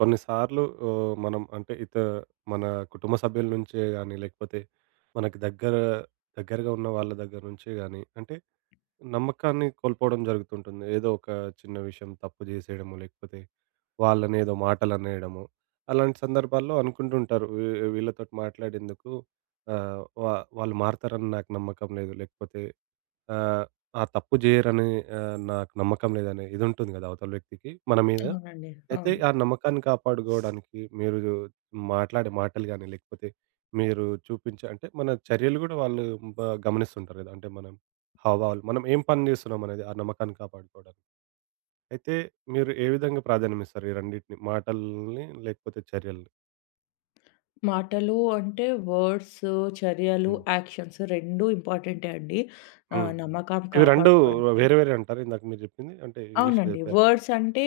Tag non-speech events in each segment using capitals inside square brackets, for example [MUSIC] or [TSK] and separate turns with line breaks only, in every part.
కొన్నిసార్లు మనం అంటే మన కుటుంబ సభ్యుల నుంచే గాని, లేకపోతే మనకి దగ్గరగా ఉన్న వాళ్ళ దగ్గర నుంచే గాని, అంటే నమ్మకాన్ని కోల్పోవడం జరుగుతుంటుంది. ఏదో ఒక చిన్న విషయం తప్పు జేసేయడమో, లేకపోతే వాళ్ళనేదో మాటలనేయడమో, అలాంటి సందర్భాల్లో అనుకుంటుంటారు. వీళ్ళతోటి మాట్లాడేందుకు వాళ్ళు మారతారని నాకు నమ్మకం లేదు. లేకపోతే ఆహ్, ఆ తప్పు జేయరని నాకు నమ్మకం లేదనే ఇదుంటుంది గదా! అవతల వ్యక్తికి మన మీద.
అవునండి.
అయితే
అవును.
ఆ నమ్మకాన్ని కాపాడుకోవడానికి మీరు మాట్లాడే మాటలు గాని, లేకపోతే మీరు చూపించే అంటే మన చర్యలు గూడా వాళ్ళు బ గమనిస్తుంటారు గదా! అంటే మనం హావభావాలు. మనం ఏం పని జేస్తున్నాం అనేది, ఆ నమ్మకాన్ని కాపాడుకోవడానికి. అయితే మీరు ఏ విధంగా ప్రాధాన్యమిస్తారు? ఈ రెండిటిని మాటల్ని లేకపోతే చర్యల్ని?
మాటలు అంటే వర్డ్స్, చర్యలు,
హ్మ్.
యాక్షన్స్ 2 ఇంపార్టెంటే అండి.
హ్మ్. హ్మ్.
నమ్మకం
ఇవి 2
కాపాడుకోవడానికి.
వేరే వేరే అంటారు ఇందాక మీరు జెప్పింది? అంటే ఇంగ్లీష్‌లో
అవునండి.
జెప్పారు.
వర్డ్స్ అంటే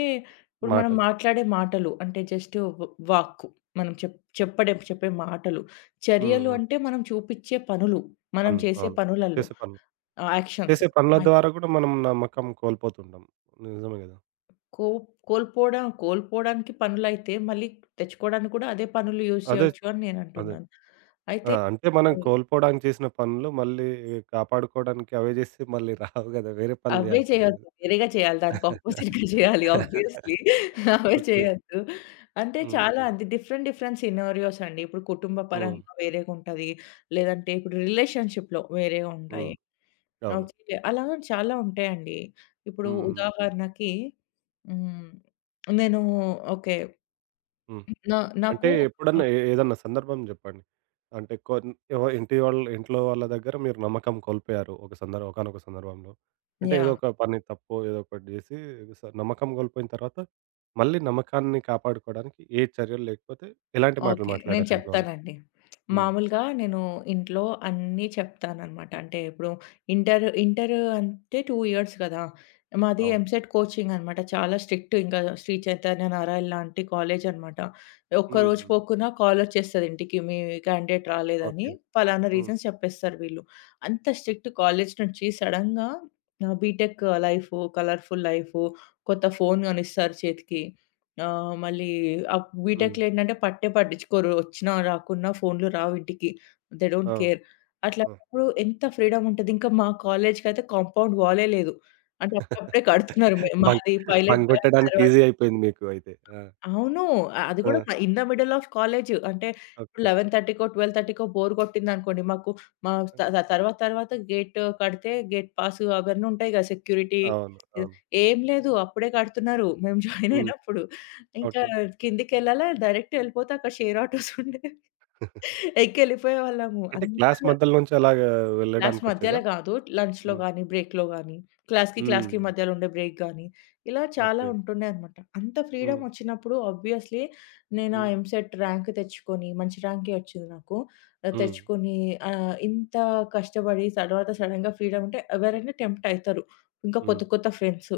ఇప్పుడు మనం
మాటలు.
మాట్లాడే మాటలు అంటే జస్ట్ వ వాక్కు. మనం చెప్పే మాటలు.
హ్మ్.
చర్యలు
హ్మ్.
అంటే మనం చూపిచ్చే పనులు. మనం
పనులు.
చేసే
అవును.
పనులలో
చేసే పనులు.
యాక్షన్స్.
చేసే పనుల
అయి
ద్వారా గూడా మనం నమ్మకం కోల్పోతుంటాం. నిజమే గదా!
కో కోల్పోవడం కోల్పోవడానికి పనులైతే మళ్ళీ తెచ్చుకోవడానికి కూడా అదే పనులు యూజ్
అదే.
చేయొచ్చు అని నేను
అదే.
అంటున్నాను.
ఆ!
అయితే
అంటే మనం కోల్పోవడానికి చేసిన పనులు మళ్ళీ కాపాడుకోవడానికి అవే జేస్తే మళ్ళీ రావు గదా! వేరే పనులు
అవే
జేయాల్సొస్తది.
చేయొద్దు. వేరేగా చేయాలి. దానికి అపోజిట్‌గా చేయాలి
[LAUGHS]
ఆబ్వియస్‌లీ. అవే
ఓకే.
చేయొద్దు. అంటే
హ్మ్.
చాలా అది డిఫరెంట్, డిఫరెంట్ సినారియోస్ అండి. ఇప్పుడు కుటుంబ
హ్మ్.
పరంగా వేరేగుంటది. లేదంటే ఇప్పుడు రిలేషన్‌షిప్‌లో వేరేగుంటాయి.
హ్మ్. అవును.
ఓకే. అలా చాలా ఉంటాయండి. ఇప్పుడు
హ్మ్.
ఉదాహరణకి హ్మ్. నేను ఓకే.
హ్మ్.
నా
అంటే
నాకు
ఎప్పుడన్నా
ఆహ్,
ఏదన్నా సందర్భం జెప్పండి. అంటే ఇంటి వాళ్ళు ఇంట్లో వాళ్ళ దగ్గర మీరు నమ్మకం కోల్పోయారు. ఒక సందర్ ఒకానొక సందర్భంలో. అంటే ఏదో
యాహ్!
ఒక పని తప్పో ఏదో ఒకటి జేసి నమ్మకం కోల్పోయిన తర్వాత మళ్ళీ నమ్మకాన్ని కాపాడుకోవడానికి ఏ చర్యలు లేకపోతే ఎలాంటి మాటలు
ఓకే. నేను
మాట్లాడారు ఇంట్లో వాళ్ళతో?
చెప్తానండి.
హ్మ్.
మామూలుగా నేను ఇంట్లో అన్నీ చెప్తాననమాట. అంటే ఇప్పుడు ఇంటర్ ఇంటర్ అంటే 2 ఇయర్స్ కదా! మాది
అవును.
ఎంసెట్ కోచింగ్ అనమాట. చాలా స్ట్రిక్ట్ ఇంకా శ్రీ చైతన్య నారాయణ లాంటి కాలేజ్ అనమాట.
హ్మ్.
ఒక్కరోజు
హ్మ్.
పోకున్నా కాల్ వచ్చేస్తది ఇంటికి. మీ క్యాండిడేట్ రాలేదని.
ఓకే.
పలానా
హ్మ్.
రీజన్స్ చెప్పేస్తారు వీళ్ళు. అంత స్ట్రిక్ట్ కాలేజ్ నుంచి సడెన్‌గా బీటెక్ లైఫు, కలర్‌ఫుల్ లైఫు, కొత్త ఫోన్ కొనిస్తారు చేతికి. ఆ! మళ్ళీ
హ్మ్.
బీటెక్‌లో ఏంటంటే పట్టించుకోరు. వచ్చినా రాకున్నా ఫోన్‌లు రావు ఇంటికి. దే
ఆ!
Don't care.
ఆ!
అట్లాంటప్పుడు ఎంత ఫ్రీడమ్ ఉంటది. ఇంకా మా కాలేజ్‌కైతే కాంపౌండ్ వాలే లేదు. అంటే అప్పుడప్పుడే కడుతున్నారు.
బంక్
మాది పైలట్ బ్యాచ్
బంగొట్టడానికి
తర్వాత
ఈజీ అయిపోయింది మీకు అయితే. ఆ!
అవును. అది
ఆ!
కూడా in the middle of college. అంటే ఇప్పుడు
ఓకే.
11:30కో, 12:30కో బోర్ కొట్టిందనుకోండి మాకు మా త త- తర్వాత తర్వాత గేట్ కడితే గేట్ పాసు అవన్నీ ఉంటాయి కదా! సెక్యూరిటీ
అవును. అవును.
ఏం లేదు. అప్పుడే కడుతున్నారు. మేము జాయిన్
హ్మ్.
అయినప్పుడు. ఇంకా
ఓకే.
కిందికెళ్ళాలా డైరెక్ట్ ఎళ్ళిపోతే అక్కడ షేర్ ఆటోస్ ఉండేవి. ఎక్కి ఎళ్ళిపోయేవాళ్ళము.
అంటే క్లాస్
అంత
మధ్యలో నుంచి అలాగా
క్లాస్
వెళ్ళడానికొచ్చేదా?
మధ్యలో గాదు. లంచ్‌లో
హ్మ్.
గానీ, బ్రేక్‌లో గానీ, క్లాస్‌కి క్లాస్‌కి
హ్మ్.
మధ్యలో ఉండే బ్రేక్ గానీ, ఇలా చాలా
ఓకే.
ఉంటుండే అనమాట. అంత ఫ్రీడమ్
హ్మ్.
వచ్చినప్పుడు ఆబ్వియస్‌లీ నేను ఆ
హ్మ్.
ఎంసెట్ ర్యాంక్ తెచ్చుకొని, మంచి ర్యాంకే వచ్చింది నాకు. ఆహ్,
హ్మ్.
తెచ్చుకొని ఇంత కష్టపడి తర్వాత సడెన్‌గా ఫ్రీడమ్ అంటే ఎవరైనా టెంప్ట్ అయితారు. ఇంకా
హ్మ్.
కొత్త కొత్త ఫ్రెండ్స్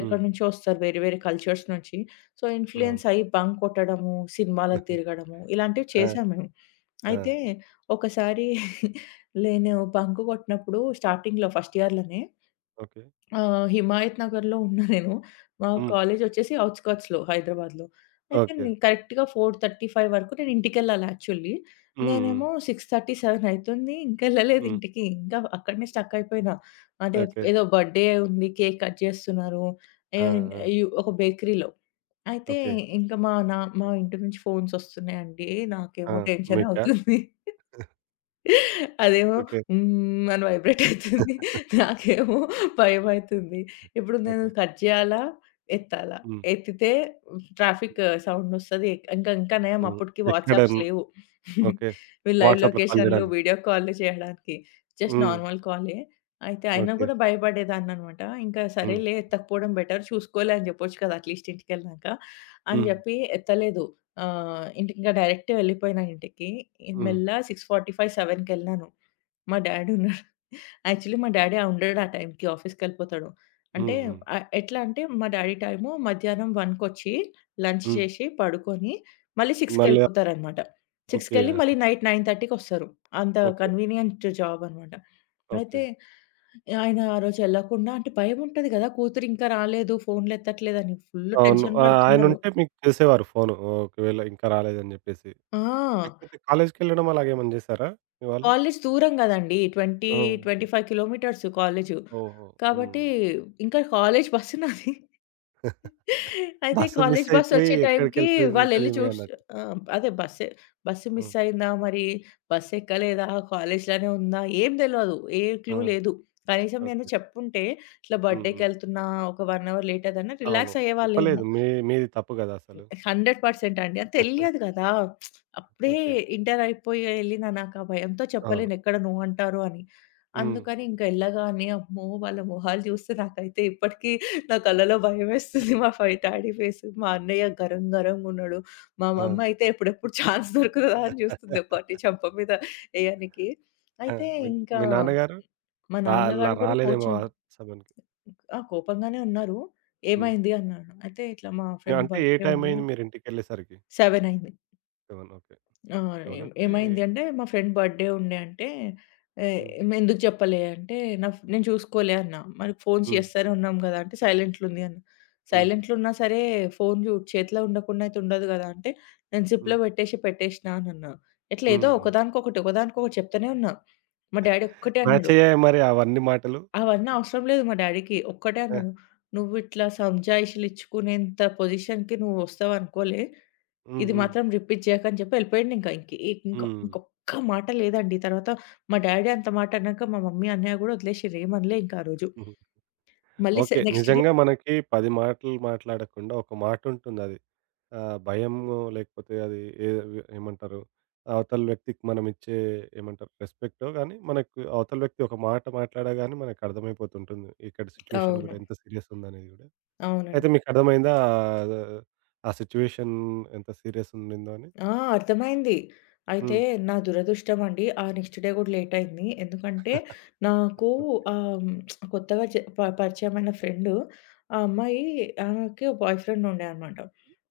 హ్మ్.
నుంచో వస్తారు వేరే వేరే కల్చర్స్ నుంచి. సో,
అవును.
ఇన్‌ఫ్లుయెన్స్ అయ్యి బంక్ కొట్టడము, సినిమాలకు తిరగడము ఇలాంటివి
ఆ!
చేశాం మేము.
ఆ!
అయితే ఒకసారి [LAUGHS] నేను బంక్ కొట్టినప్పుడు స్టార్టింగ్‌లో ఫస్ట్ ఇయర్‌లోనే
ఓకే.
హిమాయత్ నగర్‌లో ఉన్నా నేను. మా
హ్మ్.
కాలేజ్ వచ్చేసి ఔట్‌స్కర్ట్స్‌లో హైదరాబాద్‌లో. అయితే
ఓకే.
నేను కరెక్ట్‌గా 4:35 వరకు నేను ఇంటికెళ్ళాలి యాక్చువల్లీ.
హ్మ్. హ్మ్.
నేనేమో 6:37 అయితుంది. ఇంకా ఎళ్ళలేదు
హ్మ్.
ఇంటికి. ఇంకా అక్కడనే స్టక్ అయిపోయినా. అంటే
ఓకే.
ఏదో బర్త్‌డే ఉంది. కేక్ కట్ చేస్తున్నారు.
ఆ!
అండ్
ఆ!
యు ఒక బేకరీలో. అయితే
ఓకే.
ఇంకా మా ఇంటి నుంచి ఫోన్స్ వస్తున్నాయండి.
ఆ!
నాకేమో టెన్షన్
మీకా?
అవుతుంది. అదేమో
ఓకే.
హ్మ్ అని వైబ్రేట్ అయితుంది. నాకేమో భయమైతుంది. ఇప్పుడు నేను
ఓకే.
కట్ చేయాలా? ఎత్తాలా?
హ్మ్.
ఎత్తితే
హ్మ్.
ట్రాఫిక్ సౌండ్ ఒస్తది. ఇంకా ఇంకా నయం
హ్మ్.
అప్పటికి
ఎక్కడ
వాట్సాప్స్ లేవు.
ఓకే.
వీళ్ళు లైవ్
వాట్సాప్‌లో కాల్
లొకేషన్‌లు,
జేయడానికి.
వీడియో కాల్‌లు చేయడానికి. జస్ట్
హ్మ్.
నార్మల్ కాలే. అయితే అయినా
ఓకే.
గూడా భయపడేదాన్ననమాట. ఇంకా
హ్మ్.
సరేలే ఎత్తకపోవడం బెటర్ చూసుకోలే అని జెప్పొచ్చు కదా! అట్‌లీస్ట్ ఇంటికెళ్ళినాక అని
హ్మ్.
జెప్పి ఎత్తలేదు. ఆ! ఇంటికింకా డైరెక్ట్ వెళ్ళిపోయినా ఇంటికి.
హ్మ్.
మెల్లగా 6:45, 7కి వెళ్ళాను. మా డాడీ ఉన్నాడు. యాక్చువల్లీ మా డాడీ ఉండడు ఆ టైంకి ఆఫీస్‌కెళ్ళిపోతాడు. అంటే
హ్మ్. హ్మ్.
ఎట్లా అంటే మా డాడీ టైము మధ్యాహ్నం 1:00కొచ్చి లంచ్
హ్మ్.
చేసి పడుకొని మళ్ళీ
మళ్ళీ
6:00కెళ్ళిపోతారనమాట.
ఓకే.
6:00కెళ్ళి మళ్ళీ నైట్ 9:30కి అంత
ఓకే.
కన్వీనియంట్ జాబ్ అనమాట.
ఓకే.
అయితే ఆయన ఆ రోజు వెళ్ళకుండా అంటే భయముంటది కదా! కూతురు ఇంకా రాలేదు, ఫోన్‌లెత్తట్లేదని ఫుల్
అవును.
టెన్షన్
ఆ!
పడుతున్నారు.
ఆయనుంటే మీకు చేసేవారు ఫోను. ఒకవేళ ఇంకా రాలేదని జెప్పేసి.
ఆ!
లేకపోతే కాలేజ్‌కెళ్ళడం అలాగేమన్నా జేశారా మీ వాళ్ళు?
కాలేజ్ దూరం గదండీ. 20,
ఆ!
25 కిలోమీటర్స్ కాలేజు.
ఓహో! హ్మ్.
కాబట్టి ఇంకా కాలేజ్ బస్సు నాది. అయితే
బస్సు మిస్
కాలేజ్
అయిపోయి
బస్సొచ్చే టైంకి వాళ్ళెళ్లి
ఎక్కడికెళ్ళిపోయింటదేమి
చూసి
అన్నట్టు.
ఆహ్, అదే బస్సే బస్సు
హ్మ్.
మిస్ అయిందా? మరి బస్సెక్కలేదా? కాలేజ్‌లోనే ఉందా? ఏం తెలవదు. ఏ
ఆ!
క్లూ లేదు. కనీసం నేను
ఓకే.
చెప్పుంటే ఇట్లా
హ్మ్. హ్మ్.
బర్త్‌డేకెళ్తున్నా ఒక 1 అవర్ లేట్ అయిందని
అవును.
రిలాక్స్
చెప్పలేదు.
అయ్యేవాళ్ళేమో.
మీది తప్పు గదా! అసలు.
100% అండి. అది తెలియదు గదా! అప్పుడే
ఓకే.
ఇంటర్ అయిపోయి ఎళ్ళిన నాకు ఆ భయంతో
అవును.
చెప్పలేను ఎక్కడ నో అంటారో అని.
హ్మ్.
అందుకని ఇంక ఎళ్ళగానే అమ్మో! వాళ్ళ మొహాలు జూస్తే నాకైతే ఇప్పటికీ నా కళ్ళలో భయమేస్తుంది. మా డ్యాడీ ఫేస్, మా అన్నయ్య గరం గరంగున్నాడు. మా
ఆ!
మమ్మీ అయితే ఎప్పుడెప్పుడు ఛాన్స్ దొరుకుతదా అని జూస్తుంది
[LAUGHS]
ఒకటి చెంప మీద ఎయనికి.
ఆ!
అయితే
మీ
ఇంకా
మీ నాన్నగారు
మా
రా
నాన్నగారు గూడా
రాలేదేమో
కొంచెం
ఆ సమయానికి.
ఆ! కోపంగానే ఉన్నారు.
హ్మ్.
"ఏమైంది?" అన్నాడు. అయితే ఇట్లా మా
ఆ,
ఫ్రెండ్
అంటే ఏ
బర్త్‌డే
టైం
ఉంది.
అయింది మీరింటికెళ్ళేసరికి?
7 అయింది.
7 ఓకే.
ఆ!
7 అంటే
ఏమైంది అంటే మా ఫ్రెండ్ బర్త్‌డే ఉండే అంటే, "ఏహ్!
హ్మ్.
ఎందుకు చెప్పలే?" అంటే నా ఫ్ నేను చూసుకోలే అన్నా. మరి ఫోన్స్
హ్మ్.
చేస్తూనే ఉన్నాం కదా! అంటే సైలెంట్‌లో ఉంది అన్నా.
హ్మ్.
సైలెంట్‌లో ఉన్నా సరే ఫోన్ చేతిలో ఉండకుండా అయితే ఉండదు కదా! అంటే నేను
హ్మ్.
జిప్‌లో పెట్టేసినా అని అన్నా. ఎట్లా ఏదో
హ్మ్. హ్మ్.
ఒకదానికొకటి, ఒకదానికొకటి చెప్తూనే ఉన్నా. మా డ్యాడీ ఒక్కటే
మ్యాచ్
అన్నాడు.
అయ్యాయా మరి అవన్నీ మాటలు?
అవన్నీ అవసరం లేదు మా డ్యాడీకి. ఒక్కటే
ఆ!
అన్నాడు. "నువ్వు ఇట్లా సంజాయిషీలు ఇచ్చుకునేంత పొజిషన్‌కి నువ్వు వస్తావు అనుకోలే.
హ్మ్.
ఇది
హ్మ్.
మాత్రం రిపీట్ చేయకు అని చెప్పి వెళ్ళిపోయాడు ఇంకా. ఇంక ఇంక
హ్మ్.
ఇంకొక్క మాట లేదండి. తర్వాత మా డ్యాడీ అంత మాట అన్నాక మా మమ్మీ, అన్నయ్య గూడా వదిలేసిర్రు ఏమనలే ఇంకా ఆ రోజు.
హ్మ్.
మళ్ళీ
ఓకే.
నెక్స్ట్ డే
నిజంగా మనకి 10 మాటలు మాట్లాడకుండా ఒక మాటుంటుందది. భయము లేకపోతే అది ఏమంటారు? అవతల వ్యక్తికి మనమిచ్చే ఏమంటారు? రెస్పెక్టో గాని మనకు అవతల వ్యక్తి ఒక మాట మాట్లాడగానే మనకర్థమైపోతుంటుంది. ఇక్కడ సిట్యుయేషన్
అవును.
గూడా ఎంత సీరియస్ ఉందనేది గూడా. అయితే
అవునండి.
మీకర్థమైందా ఆ సిట్యుయేషన్ ఎంత సీరియస్ ఉండిందో అని?
ఆ! అర్థమైంది. అయితే
హ్మ్.
నా దురదృష్టం అండి, ఆ నెక్స్ట్ డే గూడా లేట్ అయింది. ఎందుకంటే నాకు
ఓకే.
ఆహ్, కొత్తగా చె ప పరిచయమైన ఫ్రెండు, ఆ అమ్మాయి ఆమెకి బాయ్ ఫ్రెండ్ ఉండే అనమాట.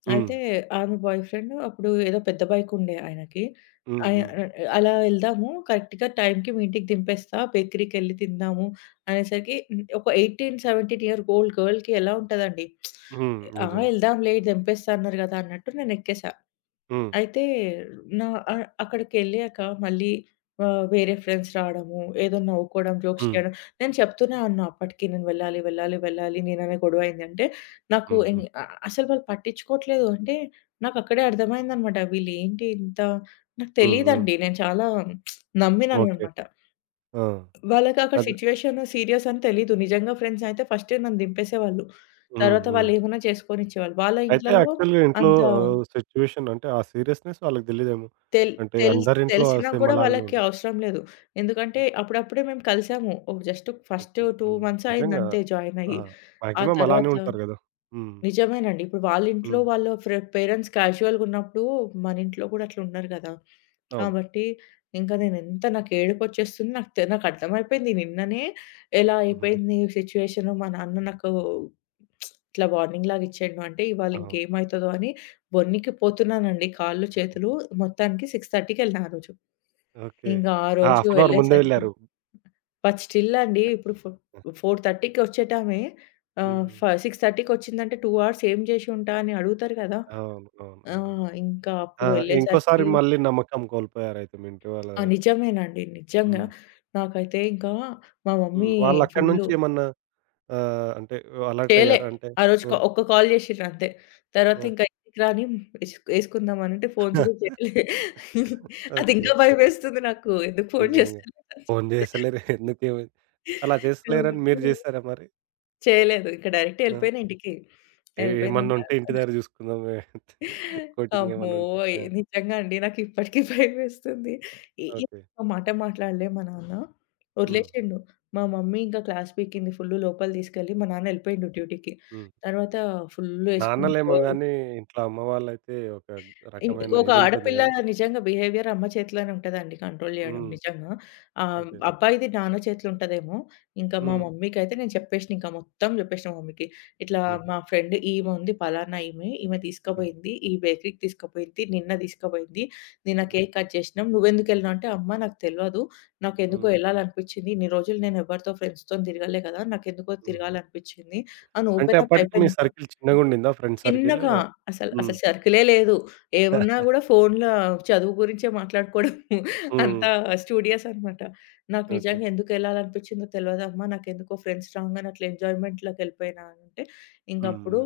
హ్మ్.
అయితే ఆమె బాయ్ ఫ్రెండ్ అప్పుడు ఏదో పెద్ద బైక్ ఉండే ఆయనకి.
హ్మ్.
ఆయ
హ్మ్.
అలా వెళ్దాము కరెక్ట్‌గా టైంకి మీ ఇంటికి దింపేస్తా, బేకరీకెళ్ళి తిందాము అనేసరికి ఒక 18, 17 ఇయర్ ఓల్డ్ గర్ల్‌కి ఎలా ఉంటదండి?
హ్మ్.
ఆ!
నిజంగా.
వెళ్దాంలే దింపేస్తా అన్నారు గదా! అన్నట్టు నేను ఎక్కేసా.
హ్మ్.
అయితే నా అక్కడికెళ్ళాక మళ్ళీ వేరే ఫ్రెండ్స్ రావడము, ఏదో నవ్వుకోవడం, జోక్స్
హ్మ్.
చేయడం. నేను చెప్తూనే ఉన్నా అప్పటికి నేను వెళ్ళాలి, వెళ్ళాలి, వెళ్ళాలి. నేననే గొడవ అయిందంటే నాకు
హ్మ్. హ్మ్.
అసలు వాళ్ళు పట్టించుకోవట్లేదు. అంటే నాకక్కడే అర్థమైందనమాట. వీళ్ళేంటి ఇంత నాకు
హ్మ్. హ్మ్.
తెలీదండి. నేను చాలా
ఓకే.
నమ్మినాననమాట.
ఆ!
వాళ్ళకి అక్కడ
అదే.
సిట్యుయేషన్ సీరియస్ అని తెలీదు. నిజంగా ఫ్రెండ్స్ అయితే ఫస్టే నన్ను దింపేసేవాళ్ళు.
హ్మ్.
తర్వాత
హ్మ్.
వాళ్ళేమన్నా చేసుకొనిచ్చేవాళ్ళు. వాళ్ళ
అయితే
ఇంట్లల్లో
యాక్చువల్‌గా ఇంట్లో
అంత
సిట్యుయేషన్ అంటే ఆ సీరియస్‌నెస్ వాళ్ళకి తెలీదేమో.
తెల్
అంటే
తెల్
అందరింట్లో
తెలిసినా
సేమ్
కూడా
అలాగనే
వాళ్ళకి
ఉండదు.
అవసరం లేదు. ఎందుకంటే
ఓకే.
అప్పుడప్పుడే మేము కలిసాము. ఓహ్! Just first
okay.
2
హ్మ్.
మంత్స్ అయింది
నిజంగా.
అంతే జాయిన్
ఆ!
అయ్యి. ఆ
మాక్సిమం అలానే
తర్వాత
ఉంటారు గదా! హ్మ్.
నిజమేనండి. ఇప్పుడు వాళ్ళింట్లో
హ్మ్.
వాళ్ళ పేరెంట్స్ క్యాజువల్‌గున్నప్పుడు, మనింట్లో గూడా అట్లుండరు గదా!
అవును.
కాబట్టి, ఇంకా నేనెంత నాకు ఏడుపొచ్చేస్తుంది. నాకు నాకర్థమైపోయింది నిన్ననే ఎలా
[LAUGHS]
అయిపోయింది సిచ్యుయేషను. మా నాన్న నాకు ఇట్లా వార్నింగ్ లాగా ఇచ్చిండు అంటే,
అవును.
ఇవాళింకేమైతదో అని బొనికి పోతున్నానండి కాళ్ళు, చేతులు. మొత్తానికి 6:30కి వెళ్ళినా ఆ రోజు.
ఓకే.
ఇంగా ఆ
ఆ!
రోజు
హాఫ్ అన్ అవర్ ముందే
వెళ్ళేసరికి
వెళ్లారు.
బట్ స్టిల్ అండి ఇప్పుడు 4:30కి వచ్చేటామె ఆహ్,
హ్మ్.
ఫ 6:30కొచ్చిందంటే 2 అవర్స్ ఏం జేసి ఉంటా అని అడుగుతారు గదా!
అవును. అవును. నిజంగా.
ఇంకా
ఆ!
అప్పుడు
ఇంకోసారి
వెళ్ళేసరికి
మళ్ళీ నమ్మకం కోల్పోయారైతే మీ ఇంటి వాళ్ళ
ఆ!
దగ్గర.
నిజమేనండి. నిజంగా.
హ్మ్.
నాకైతే ఇంకా మా
హ్మ్.
మమ్మీ
వాళ్ళక్కడి నుంచి
ఫుల్లు
ఏమన్నా అంటే అలర్ట్
చేయలే.
అయ్యారా? అంటే
ఆ రోజు
ఆ!
ఒక్క కాల్ జేషిర్రు అంతే. తర్వాత
ఆ!
ఇంకా ఇంటికి రాని ఏసుకుందాం అనంటే ఫోన్స్ గూడా
[LAUGHS]
చేయలే. [LAUGHS] అది
ఓకే.
ఇంకా భయమేస్తుంది నాకు. ఎందుకు ఫోను
నిజంగా.
జేస్తలేదని.
ఫోను చేస్తలేరు
[LAUGHS]
[LAUGHS] ఎందుకేమైంది? అలా చేస్తలేరని
కాబట్టి
మీరు చేసారా మరి?
చేయలేదు. ఇక డైరెక్ట్
ఆ!
ఎళ్ళిపోయినా ఇంటికి. ఎళ్ళిపోయినంక
ఏమన్నుంటే ఇంటి దగ్గర చూసుకుందాం [LAUGHS] కోటింగ్ ఏమన్నుంటే.
అమ్మోయ్!
ఆ!
నిజంగా అండి. నాకిప్పటికి భయమేస్తుంది. ఏ ఏ
ఓకే.
ఒక్క మాట మాట్లాడలే మా నాన్న.
హ్మ్.
వదిలేసిండు. మా మమ్మీ ఇంకా క్లాస్ పీకింది ఫుల్లు లోపల తీసుకెళ్ళి. మా నాన్న ఎళ్ళిపోయిండు డ్యూటీకి.
హ్మ్.
తర్వాత ఫుల్లు ఏసుకుంది.
నాన్నలేమో
ఎవరు
గానీ ఇంట్లో అమ్మ వాళ్ళైతే ఒక
ఇం
రకమైన
ఒక
ఇదుంటుంది
ఆడపిల్ల
గదా!
నిజంగా బిహేవియర్ అమ్మ చేతిలోనే ఉంటదండి కంట్రోల్ జేయడం
హ్మ్.
నిజంగా.
ఓకే.
అబ్బాయిది నాన్న చేతిలో ఉంటదేమో. ఇంకా మా
హ్మ్.
మమ్మీకైతే నేను చెప్పేషిన ఇంకా మొత్తం జెప్పేషిన మా మమ్మీకి. ఇట్లా
హ్మ్.
మా ఫ్రెండ్ ఈమె ఉంది పలానా ఈమె, ఈమె
హ్మ్.
తీసుకపోయింది. ఈ బేకరీకి తీసుకపోయింది. నిన్న తీసుకపోయింది. నిన్న
హ్మ్.
Cake cut చేషినాం. నువ్వెందుకెళ్ళినావు అంటే, "అమ్మ నాకు తెలవదు. నాకెందుకో
హ్మ్.
యెళ్ళాలనిపిచ్చింది. ఇన్ని రోజులు నేను ఎవరితో ఫ్రెండ్స్‌తోని తిరగలే గదా! నాకెందుకో
హ్మ్.
తిరగాలనిపిచ్చింది" అని
అంటే
ఓపెన్ అప్
అప్పటికి మీ
అయిపోయానింకా.
సర్కిల్ చిన్నగుండిందా? Friend circle?
చిన్నగా
హ్మ్.
అసలు సర్కిలే లేదు. ఏమున్నా గూడా ఫోన్‌ల చదువు గురించే మాట్లాడుకోవడం.
హ్మ్.
[LAUGHS] అంతా స్టూడియస్ అనమాట. నాకు
ఓకే.
నిజంగా ఎందుకెళ్ళాలనిపించిందో తెలవదమ్మా. నాకెందుకో ఫ్రెండ్స్ రాంగానే అట్లా ఎంజాయ్‌మెంట్‌లోకెళ్ళిపోయినా అంటే, ఇంగప్పుడు
హ్మ్.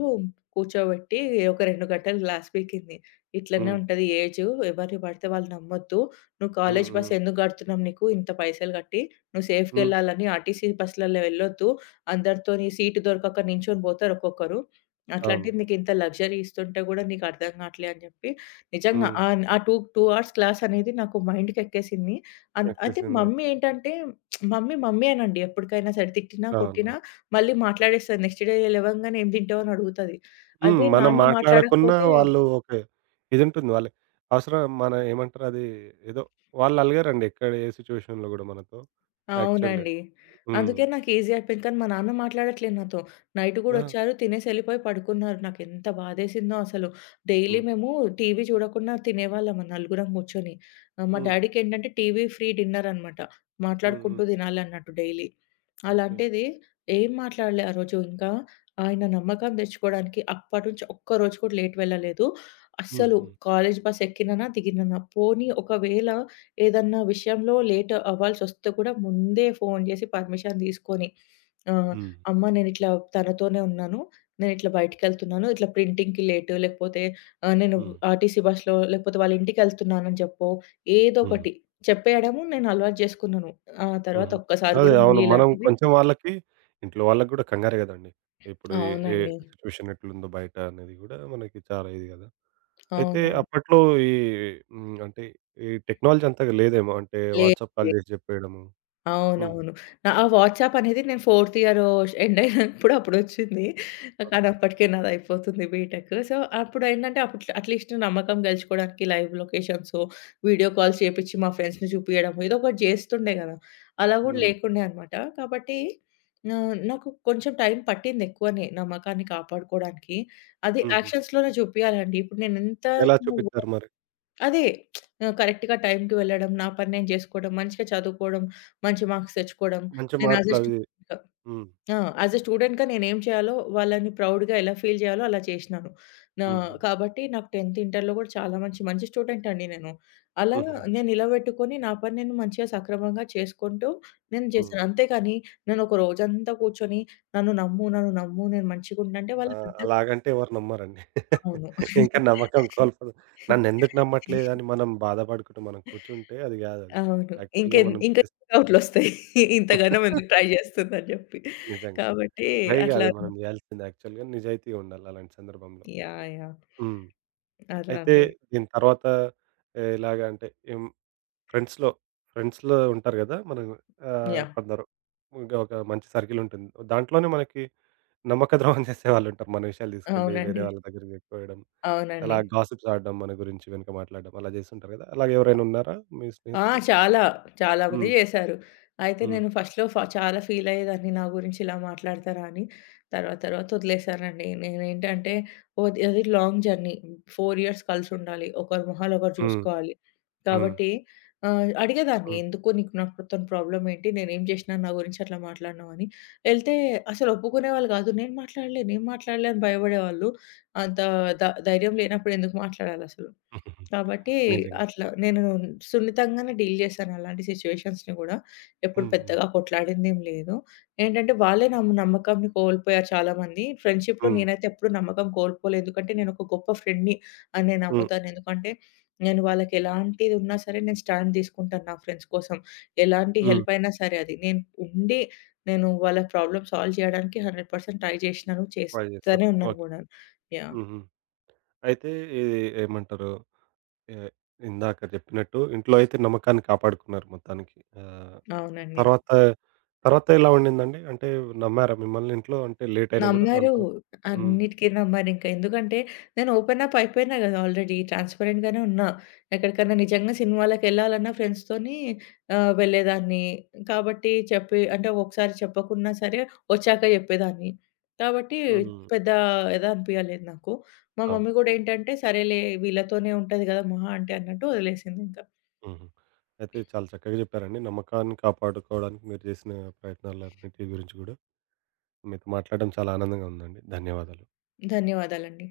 కూర్చోబెట్టి ఒక 2 గంటలు క్లాస్ పీకింది. ఇట్లనే
హ్మ్.
ఉంటది ఏజు. ఎవరిని పడితే వాళ్ళు నమ్మొద్దు. నువ్వు
హ్మ్.
కాలేజీ బస్
హ్మ్.
ఎందుకు కడుతున్నాం నీకు ఇంత పైసలు కట్టి? నువ్వు
హ్మ్.
సేఫ్‌గెళ్ళాలని ఆర్టీసీ బస్‌లలో వెళ్ళొద్దు. అందరితోని సీటు దొరకక నించొని పోతారు ఒక్కొక్కరు.
అవును.
అట్లాంటిది నీకింత లగ్జరీ ఇస్తుంటే గూడా నీకర్థం గాట్లే అని జెప్పి, నిజంగా
హ్మ్.
ఆన్ ఆ 2, 2 అవర్స్ క్లాసనేది నాకు మైండ్‌కెక్కేసింది. అయితే
ఎక్కేసిందయితే.
మమ్మీ ఏంటంటే, మమ్మీ మమ్మీయేనండి ఎప్పటికైనా సరే. తిట్టినా,
అవునవును.
కొట్టినా మళ్ళీ మాట్లాడేస్తది. నెక్స్ట్ డే లెవంగానే ఏం తింటావు అని అడుగుతది.
హ్మ్.
అదే
మనం
నాన్న
మాట్లాడకున్నా
మాట్లాడకపోతే
వాళ్ళు ఓకే. ఇదుంటుంది వాళ్ళకి. అవసరం మన ఏమంటారు అది ఏదో వాళ్ళు అలగరండి ఎక్కడ ఏ సిట్యుయేషన్‌లో గూడా మనతో యాక్చువల్‌గా.
అవునండి.
హ్మ్.
అందుకే నాకు ఈజీ అయిపోయింది. కానీ మా నాన్న మాట్లాడట్లేదు నాతో. నైట్ గూడా
ఆ!
వచ్చారు, తినేసి ఎళ్ళిపోయి పడుకున్నారు. నాకెంత బాధేసిందో అసలు. డైలీ
హ్మ్.
మేము టీవీ చూడకుండా తినేవాళ్ళం నలుగురం కూర్చొని. మా
హ్మ్.
డ్యాడీకేంటంటే టీవీ ఫ్రీ డిన్నర్ అన్నమాట.
హ్మ్. హ్మ్.
మాట్లాడుకుంటూ తినాలన్నట్టు డైలీ.
ఓకే.
అలాంటిది ఏం మాట్లాడలే ఆ రోజు ఇంకా. ఆయన నమ్మకం తెచ్చుకోవడానికి అప్పటినుంచి ఒక్కరోజు కూడా లేట్ వెళ్ళలేదు.
హ్మ్.
అస్సలు
హ్మ్.
కాలేజ్ బస్ ఎక్కిననా, దిగిననా. పోనీ ఒకవేళ ఏదన్నా విషయంలో లేట్ అవ్వాల్సొస్తే కూడా ముందే ఫోను జేసి పర్మిషన్ తీసుకొని ఆహ్,
హ్మ్.
అమ్మ నేనిట్లా తనతోనే ఉన్నాను. నేనిట్లా బయటికెళ్తున్నాను. ఇట్లా ప్రింటింగ్‌కి లేటు లేకపోతే నేను
హ్మ్.
ఆర్‌టీసీ బస్‌లో లేకపోతే వాళ్ళ ఇంటికెళ్తున్నానని జెప్పో.
హ్మ్.
ఏదోకటి చెప్పేయడము నేను అలవాటు జేసుకున్నాను. ఆ తర్వాత
హుహు.
ఒక్కసారి
అదే.
గూడా మళ్ళీ
అవును. మనం
ఇలాంటివి
కొంచెం వాళ్ళకి ఇంట్లో వాళ్ళకి గూడా కంగారే గదండీ. ఇప్పుడు ఏ, ఏ
అవునండి.
సిట్యుయేషన్ ఎట్లుందో బయట అనేది గూడా మనకి చాలా ఇది గదా! అయితే
అవునండి.
అప్పట్లో ఈ హ్మ్. అంటే ఈ టెక్నాలజీ అంతగా లేదేమో. అంటే
లేదు.
వాట్సాప్ కాల్ జేసి జెప్పేయడము. హ్మ్.
అవునవును. నా ఆ వాట్సాప్ అనేది నేను ఫోర్త్ ఇయర్ ఎండ్ అయినప్పుడు అప్పుడొచ్చింది. కానీ
ఓకే.
అప్పటికే నాదయిపోతుంది బీటెక్. సో, అప్పుడేంటంటే అప్పుడు అట్‌లీస్ట్ నమ్మకం గెలుచుకోవడానికి లైవ్ లొకేషన్సో, వీడియో కాల్స్ చేపిచ్చి మా ఫ్రెండ్స్‌ని చూపియడమో ఏదో ఒకటి జేస్తుండే గదా! అలా గూడా
హ్మ్.
లేకుండే అనమాట. కాబట్టి నాకు కొంచెం టైం పట్టింది ఎక్కువనే నమ్మకాన్ని కాపాడుకోవడానికి. అది
హుహు.
యాక్షన్స్‌లోనే చూపియాలండి. ఇప్పుడు నేనెంత
ఎలా చూపిచ్చారు మరి?
అదే [TSK] కరెక్ట్‌గా టైంకి వెళ్ళడం, నా పని నేను జేసుకోవడం, మంచిగా చదువుకోవడం, మంచి మార్క్స్ తెచ్చుకోవడం.
మంచి
నేను యాజ్ ఎ
మార్కులవి
స్టూడెంట్‌గా
హ్మ్.
ఆ! యాజ్ ఎ స్టూడెంట్‌గా నేనేం చేయాలో వాళ్ళని ప్రౌడ్‌గా ఎలా ఫీల్ చేయాలో అలా చేసినాను. నా
హుహు.
కాబట్టి నాకు 10థ్, ఇంటర్‌లో కూడా చాలా మంచి స్టూడెంట్ అండి నేను. అలా
హుహుహు.
నేను నిలబెట్టుకొని నా పని నేను మంచిగా సక్రమంగా చేసుకుంటూ నేను
హ్మ్.
చేశాను. అంతేగాని నేను ఒక రోజంతా కూర్చొని నన్ను నమ్ము, నన్ను నమ్ము నేను మంచిగుంటా అంటే
ఆ!
వాళ్ళకి అర్థం
అలాగంటే ఎవరు నమ్మరండి.
అవును.
ఇంకా నమ్మకం కోల్పోదు. నన్నెందుకు నమ్మట్లేదని మనం బాధపడుకుంటూ మనం కూర్చుంటే అది గాదది.
అవును.
యాక్చువల్‌గా మనం
ఇంకా డౌట్‌లొస్తాయి. ఇంతగనం [LAUGHS] ఎందుకు
[LAUGHS]
ట్రై జేస్తుందని జెప్పి.
నిజంగా.
కాబట్టి
పైగా
అట్లా
అది మనం జేయాల్సింది యాక్చువల్‌గా నిజాయితీగా ఉండాలి అలాంటి సందర్భంలో.
యాహ్! యాహ్!
హ్మ్.
అలా
అయితే
అండి.
దీని తర్వాత ఎలాగ అంటే ఏం ఫ్రెండ్స్‌లో, ఫ్రెండ్స్‌లో ఉంటారు గదా! మనం
యాహ్!
కొందరు ఇంకా ఒక మంచి సర్కిల్ ఉంటుంది. దాంట్లోనే మనకి నమ్మక ద్రోహం చేసేవాళ్ళుంటారు. మన విషయాలు తీసుకెళ్ళి వేరే
అవునండి.
వాళ్ళ దగ్గరికి జెప్పుకోవడం. అలా
అవునండి.
గాసిప్స్ ఆడడం మన గురించి వెనక మాట్లాడడం అలా జేస్తుంటారు గదా! అలాగెవరైనా ఉన్నారా మీ
ఆ!
స్నేహితుల్లో?
చాలా. చాలా మంది
హ్మ్.
చేశారు. అయితే
హ్మ్.
నేను ఫస్ట్‌లో చాలా ఫీల్ అయ్యేదాన్ని. నా గురించి ఇలా మాట్లాడతారా అని. తర్వాత తర్వాత వదిలేసానండి. నేనేంటంటే అది లాంగ్ జర్నీ. 4 ఇయర్స్ కలిసుండాలి. ఒకరి మొహాలు ఒకరు
హ్మ్.
చూసుకోవాలి.
హ్మ్.
కాబట్టి అడిగేదాన్ని
హ్మ్.
ఎందుకు నీకు నాతోని ప్రాబ్లమ్ ఏంటి? నేనేం చేసినా నా గురించి అట్లా మాట్లాడినావు అని. ఎళ్తే అసలు ఒప్పుకునేవాళ్ళు కాదు. నేను మాట్లాడలే, నేను మాట్లాడలే అని భయపడేవాళ్ళు. అంత ధైర్యం లేనప్పుడు ఎందుకు మాట్లాడాలసలు? కాబట్టి
[LAUGHS] నిజంగా.
అట్లా నేను సున్నితంగానే డీల్ చేశాను అలాంటి సిట్యుయేషన్స్‌ని గూడా. ఎప్పుడు
హ్మ్. హ్మ్.
పెద్దగా కొట్లాడిందేం లేదు. ఏంటంటే వాళ్ళే నా నమ్మకాన్ని కోల్పోయారు చాలామంది. ఫ్రెండ్‌షిప్‌లో
హ్మ్.
నేనైతే ఎప్పుడు నమ్మకం కోల్పోలేదు. ఎందుకంటే నేను ఒక గొప్ప ఫ్రెండ్‌ని అని నేను
హ్మ్.
నమ్ముతాను. ఎందుకంటే నేను వాళ్ళకి ఎలాంటిది ఉన్నా సరే నేను స్టాండ్ తీసుకుంటాను నా ఫ్రెండ్స్ కోసం. ఎలాంటి
హ్మ్.
హెల్ప్ అయినా సరే అది. నేను ఉండి నేను వాళ్ళ ప్రాబ్లమ్ సాల్వ్ చేయడానికి 100% ట్రై చేసినాను.
ట్రై
చేస్తూనే
జేస్తారు.
ఉన్నాను
ఓకే.
గూడా. యాహ్!
హ్మ్. హ్మ్. అయితే ఇది ఏమంటారు? ఎ ఇందాక జెప్పినట్టు ఇంట్లో అయితే నమ్మకాన్ని కాపాడుకున్నారు మొత్తానికి. ఆహ్,
అవునండి.
తర్వాత తర్వాత ఎలా ఉండిందండి? అంటే నమ్మారా మిమ్మల్ని ఇంట్లో? అంటే లేట్ అయినా గూడా దాని
నమ్మరు.
తర్వాత? హ్మ్.
అన్నిటికి నమ్మరింక. ఎందుకంటే నేను ఓపెన్ అప్ అయిపోయినా గదా! ఆల్రెడీ ట్రాన్స్‌పరెంట్ గానే ఉన్నా. ఎక్కడికన్నా నిజంగా సినిమాలకెళ్ళాలన్నా ఫ్రెండ్స్‌తోని వెళ్ళేదాన్ని. కాబట్టి చెప్పి అంటే ఒకసారి చెప్పకున్నా సరే వచ్చాక చెప్పేదాన్ని. కాబట్టి
హ్మ్.
పెద్ద ఏదో అనిపియలేదు నాకు. మా
అవును.
మమ్మీ గూడా ఏంటంటే, సరేలే వీళ్ళతోనే ఉంటది గదా! మహా అంటే అన్నట్టు వదిలేసిందింక.
హుహు. అయితే చాలా చక్కగా చెప్పారండి. నమ్మకాన్ని కాపాడుకోవడానికి మీరు చేసిన ప్రయత్నాలన్నిటి గురించి గూడా. మీతో మాట్లాడడం చాలా ఆనందంగా ఉందండి. ధన్యవాదాలు.
ధన్యవాదాలండి.